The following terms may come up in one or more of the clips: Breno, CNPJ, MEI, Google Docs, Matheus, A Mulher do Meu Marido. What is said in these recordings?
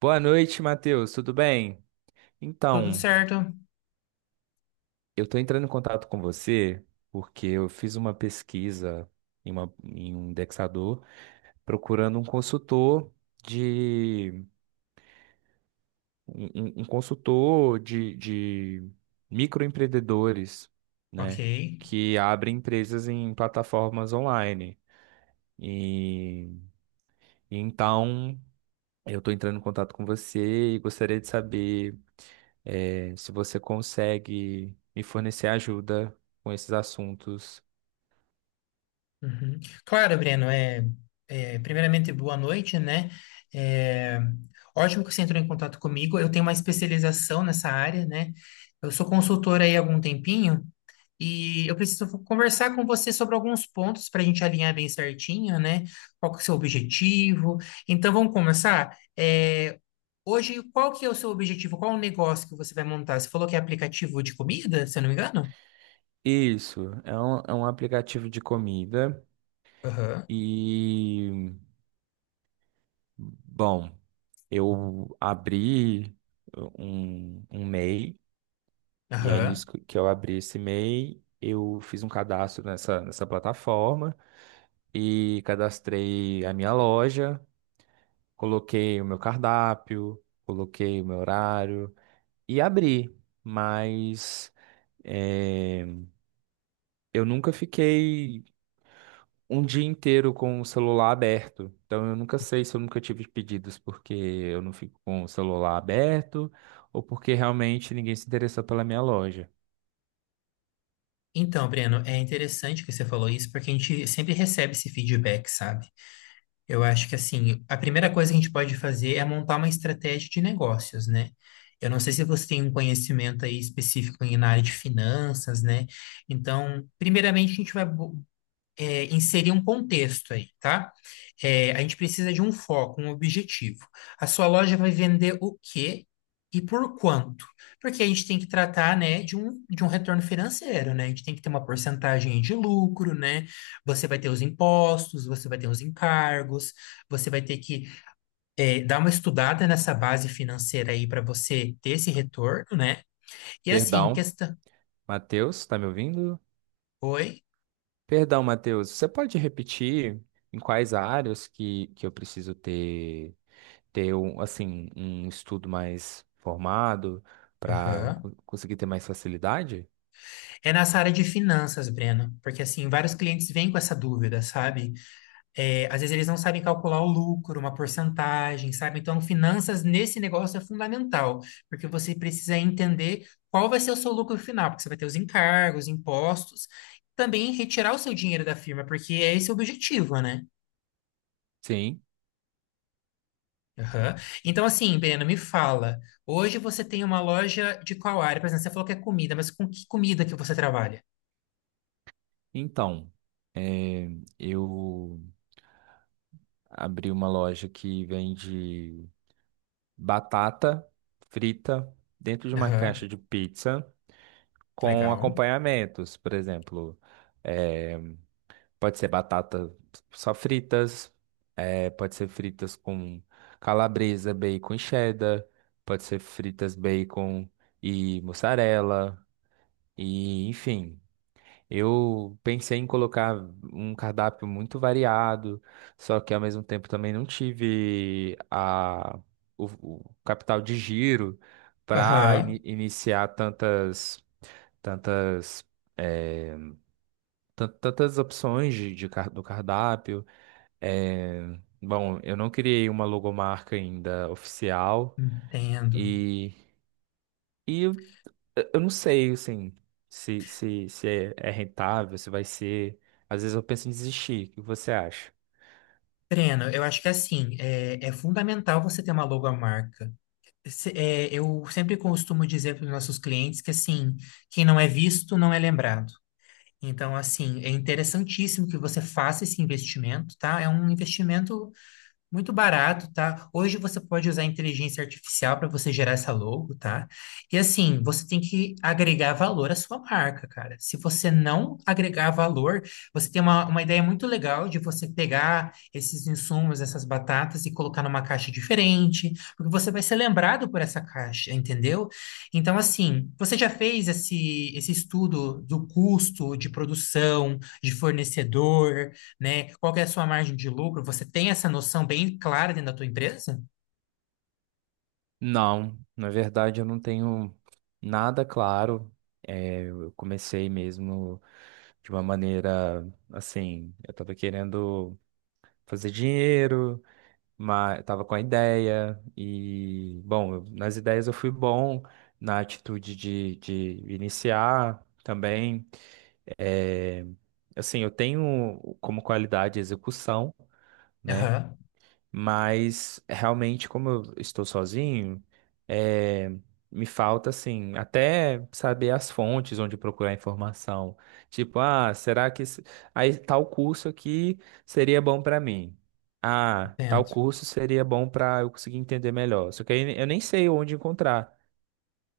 Boa noite, Matheus, tudo bem? Tudo Então, certo. eu estou entrando em contato com você porque eu fiz uma pesquisa em um indexador procurando um consultor de um, um consultor de microempreendedores, Ok. né, que abre empresas em plataformas online. E então Eu estou entrando em contato com você e gostaria de saber se você consegue me fornecer ajuda com esses assuntos. Uhum. Claro, Breno, primeiramente, boa noite, né? É, Ótimo que você entrou em contato comigo. Eu tenho uma especialização nessa área, né? Eu sou consultora aí há algum tempinho e eu preciso conversar com você sobre alguns pontos para a gente alinhar bem certinho, né? Qual que é o seu objetivo? Então, vamos começar? Hoje, qual que é o seu objetivo? Qual o negócio que você vai montar? Você falou que é aplicativo de comida, se eu não me engano? Isso, é um aplicativo de comida Aham, e, bom, eu abri um MEI e aí aham. nisso que eu abri esse M e MEI, eu fiz um cadastro nessa plataforma e cadastrei a minha loja. Coloquei o meu cardápio, coloquei o meu horário e abri, mas eh, eu nunca fiquei um dia inteiro com o celular aberto. Então eu nunca sei se eu nunca tive pedidos porque eu não fico com o celular aberto ou porque realmente ninguém se interessou pela minha loja. Então, Breno, é interessante que você falou isso, porque a gente sempre recebe esse feedback, sabe? Eu acho que, assim, a primeira coisa que a gente pode fazer é montar uma estratégia de negócios, né? Eu não sei se você tem um conhecimento aí específico na área de finanças, né? Então, primeiramente, a gente vai bu- é, inserir um contexto aí, tá? É, a gente precisa de um foco, um objetivo. A sua loja vai vender o quê e por quanto? Porque a gente tem que tratar, né, de um retorno financeiro, né? A gente tem que ter uma porcentagem aí de lucro, né? Você vai ter os impostos, você vai ter os encargos, você vai ter que dar uma estudada nessa base financeira aí para você ter esse retorno, né? E assim, Perdão, questão. Matheus, tá me ouvindo? Oi? Perdão, Matheus, você pode repetir em quais áreas que eu preciso ter? Ter um, assim, um estudo mais formado para Aham. conseguir ter mais facilidade? É nessa área de finanças, Breno, porque assim, vários clientes vêm com essa dúvida, sabe? É, às vezes eles não sabem calcular o lucro, uma porcentagem, sabe? Então, finanças nesse negócio é fundamental, porque você precisa entender qual vai ser o seu lucro final, porque você vai ter os encargos, impostos, também retirar o seu dinheiro da firma, porque é esse o objetivo, né? Sim. Aham. Então, assim, Breno, me fala, hoje você tem uma loja de qual área? Por exemplo, você falou que é comida, mas com que comida que você trabalha? Então, eh, eu abri uma loja que vende batata frita dentro de uma Aham, caixa de pizza com legal. acompanhamentos, por exemplo. eh, Pode ser batata só fritas, é, pode ser fritas com calabresa, bacon e cheddar, pode ser fritas bacon e mussarela, e enfim. Eu pensei em colocar um cardápio muito variado, só que ao mesmo tempo também não tive o, o capital de giro para Aham. iniciar tantas, tantas, é, tantas opções de do cardápio. É, bom, eu não criei uma logomarca ainda oficial Entendo. e, e eu, eu não sei, assim, se é rentável, se vai ser. Às vezes eu penso em desistir. O que você acha? Breno, eu acho que assim, é fundamental você ter uma logomarca. Eu sempre costumo dizer para os nossos clientes que assim, quem não é visto não é lembrado. Então, assim, é interessantíssimo que você faça esse investimento, tá? É um investimento muito barato, tá? Hoje você pode usar a inteligência artificial para você gerar essa logo, tá? E assim, você tem que agregar valor à sua marca, cara. Se você não agregar valor, você tem uma ideia muito legal de você pegar esses insumos, essas batatas e colocar numa caixa diferente, porque você vai ser lembrado por essa caixa, entendeu? Então, assim, você já fez esse estudo do custo de produção, de fornecedor? Né? Qual que é a sua margem de lucro? Você tem essa noção bem clara dentro da tua empresa? Não, na verdade eu não tenho nada claro. É, eu comecei mesmo de uma maneira assim, eu tava querendo fazer dinheiro. Mas tava com a ideia e, bom, nas ideias eu fui bom, na atitude de iniciar também. É, assim, eu tenho como qualidade execução, né? Aham, Mas realmente, como eu estou sozinho, é, me falta assim, até saber as fontes onde procurar informação. Tipo, ah, será que aí, tal curso aqui seria bom para mim? Ah, tal entendo. curso seria bom para eu conseguir entender melhor. Só que aí eu nem sei onde encontrar.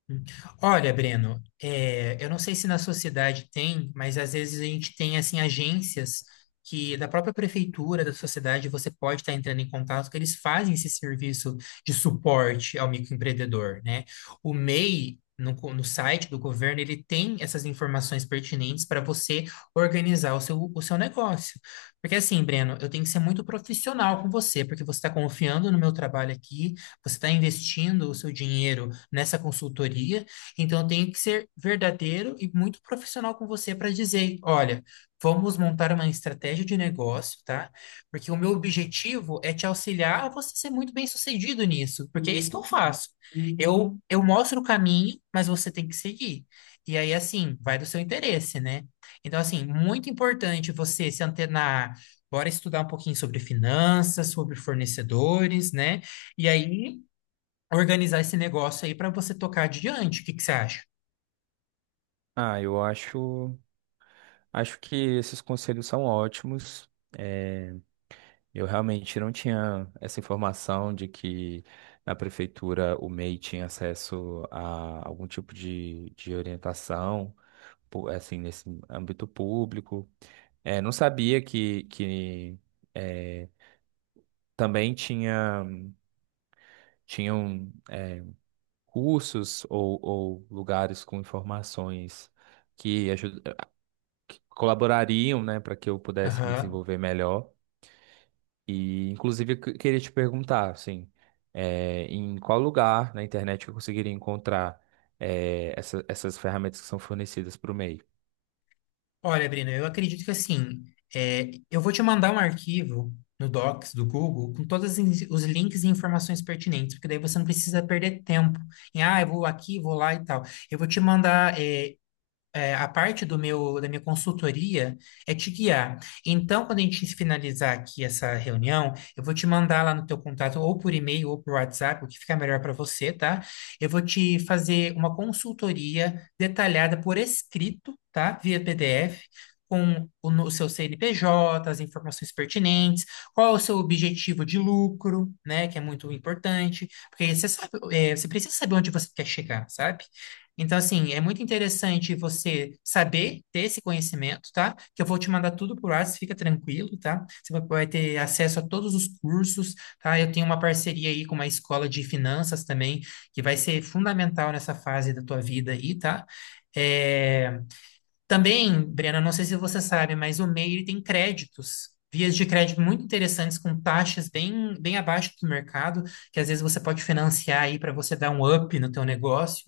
Hum. Olha, Breno, é, eu não sei se na sociedade tem, mas às vezes a gente tem assim agências que da própria prefeitura, da sociedade, você pode estar entrando em contato, que eles fazem esse serviço de suporte ao microempreendedor, né? O MEI no site do governo, ele tem essas informações pertinentes para você organizar o seu negócio. Porque assim, Breno, eu tenho que ser muito profissional com você, porque você está confiando no meu trabalho aqui, você está investindo o seu dinheiro nessa consultoria, então tem que ser verdadeiro e muito profissional com você para dizer, olha, vamos montar uma estratégia de negócio, tá? Porque o meu objetivo é te auxiliar a você ser muito bem-sucedido nisso, porque é isso que eu faço. Eu mostro o caminho, mas você tem que seguir. E aí, assim, vai do seu interesse, né? Então, assim, muito importante você se antenar, bora estudar um pouquinho sobre finanças, sobre fornecedores, né? E aí organizar esse negócio aí para você tocar adiante. O que que você acha? Ah, eu acho, acho que esses conselhos são ótimos. Eu realmente não tinha essa informação de que na prefeitura o MEI tinha acesso a algum tipo de orientação, assim, nesse âmbito público. É, não sabia que é, também tinham cursos ou lugares com informações que, aju- que colaborariam, né, para que eu pudesse me Aham. desenvolver melhor. E, inclusive, eu queria te perguntar, assim, em qual lugar na internet eu conseguiria encontrar essas ferramentas que são fornecidas para o MEI? Olha, Brina, eu acredito que assim, é, eu vou te mandar um arquivo no Docs do Google com todos os os links e informações pertinentes, porque daí você não precisa perder tempo em, ah, eu vou aqui, vou lá e tal. Eu vou te mandar, a parte da minha consultoria é te guiar. Então, quando a gente finalizar aqui essa reunião, eu vou te mandar lá no teu contato, ou por e-mail, ou por WhatsApp, o que ficar melhor para você, tá? Eu vou te fazer uma consultoria detalhada por escrito, tá? Via PDF. Com o, no- O seu CNPJ, as informações pertinentes, qual é o seu objetivo de lucro, né? Que é muito importante, porque você sabe, é, você precisa saber onde você quer chegar, sabe? Então, assim, é muito interessante você saber ter esse conhecimento, tá? Que eu vou te mandar tudo por WhatsApp, fica tranquilo, tá? Você vai ter acesso a todos os cursos, tá? Eu tenho uma parceria aí com uma escola de finanças também, que vai ser fundamental nessa fase da tua vida aí, tá? É... Também, Brena, não sei se você sabe, mas o MEI ele tem créditos, vias de crédito muito interessantes, com taxas bem abaixo do mercado, que às vezes você pode financiar aí para você dar um up no teu negócio,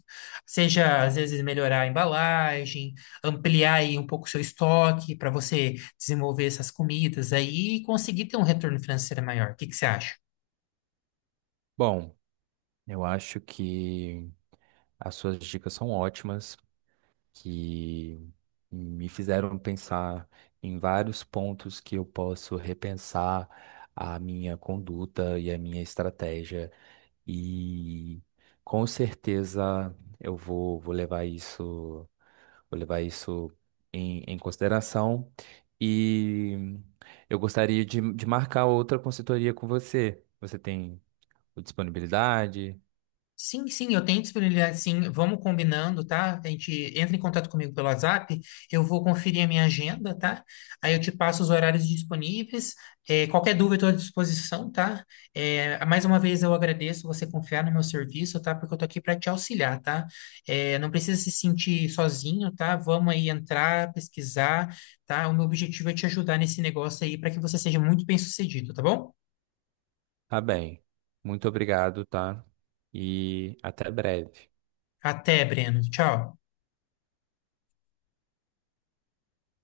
seja às vezes melhorar a embalagem, ampliar aí um pouco o seu estoque para você desenvolver essas comidas aí e conseguir ter um retorno financeiro maior. O que que você acha? Bom, eu acho que as suas dicas são ótimas, que me fizeram pensar em vários pontos que eu posso repensar a minha conduta e a minha estratégia, e com certeza eu vou levar isso. Vou levar isso em consideração. E eu gostaria de marcar outra consultoria com você. Você tem disponibilidade? Sim, sim, eu tenho disponibilidade, sim. Vamos combinando, tá? A gente entra em contato comigo pelo WhatsApp, eu vou conferir a minha agenda, tá? Aí eu te passo os horários disponíveis. É, qualquer dúvida, estou à disposição, tá? É, mais uma vez eu agradeço você confiar no meu serviço, tá? Porque eu tô aqui para te auxiliar, tá? É, não precisa se sentir sozinho, tá? Vamos aí entrar, pesquisar, tá? O meu objetivo é te ajudar nesse negócio aí para que você seja muito bem-sucedido, tá bom? Tá bem. Muito obrigado, tá? E até breve. Até, Breno. Tchau.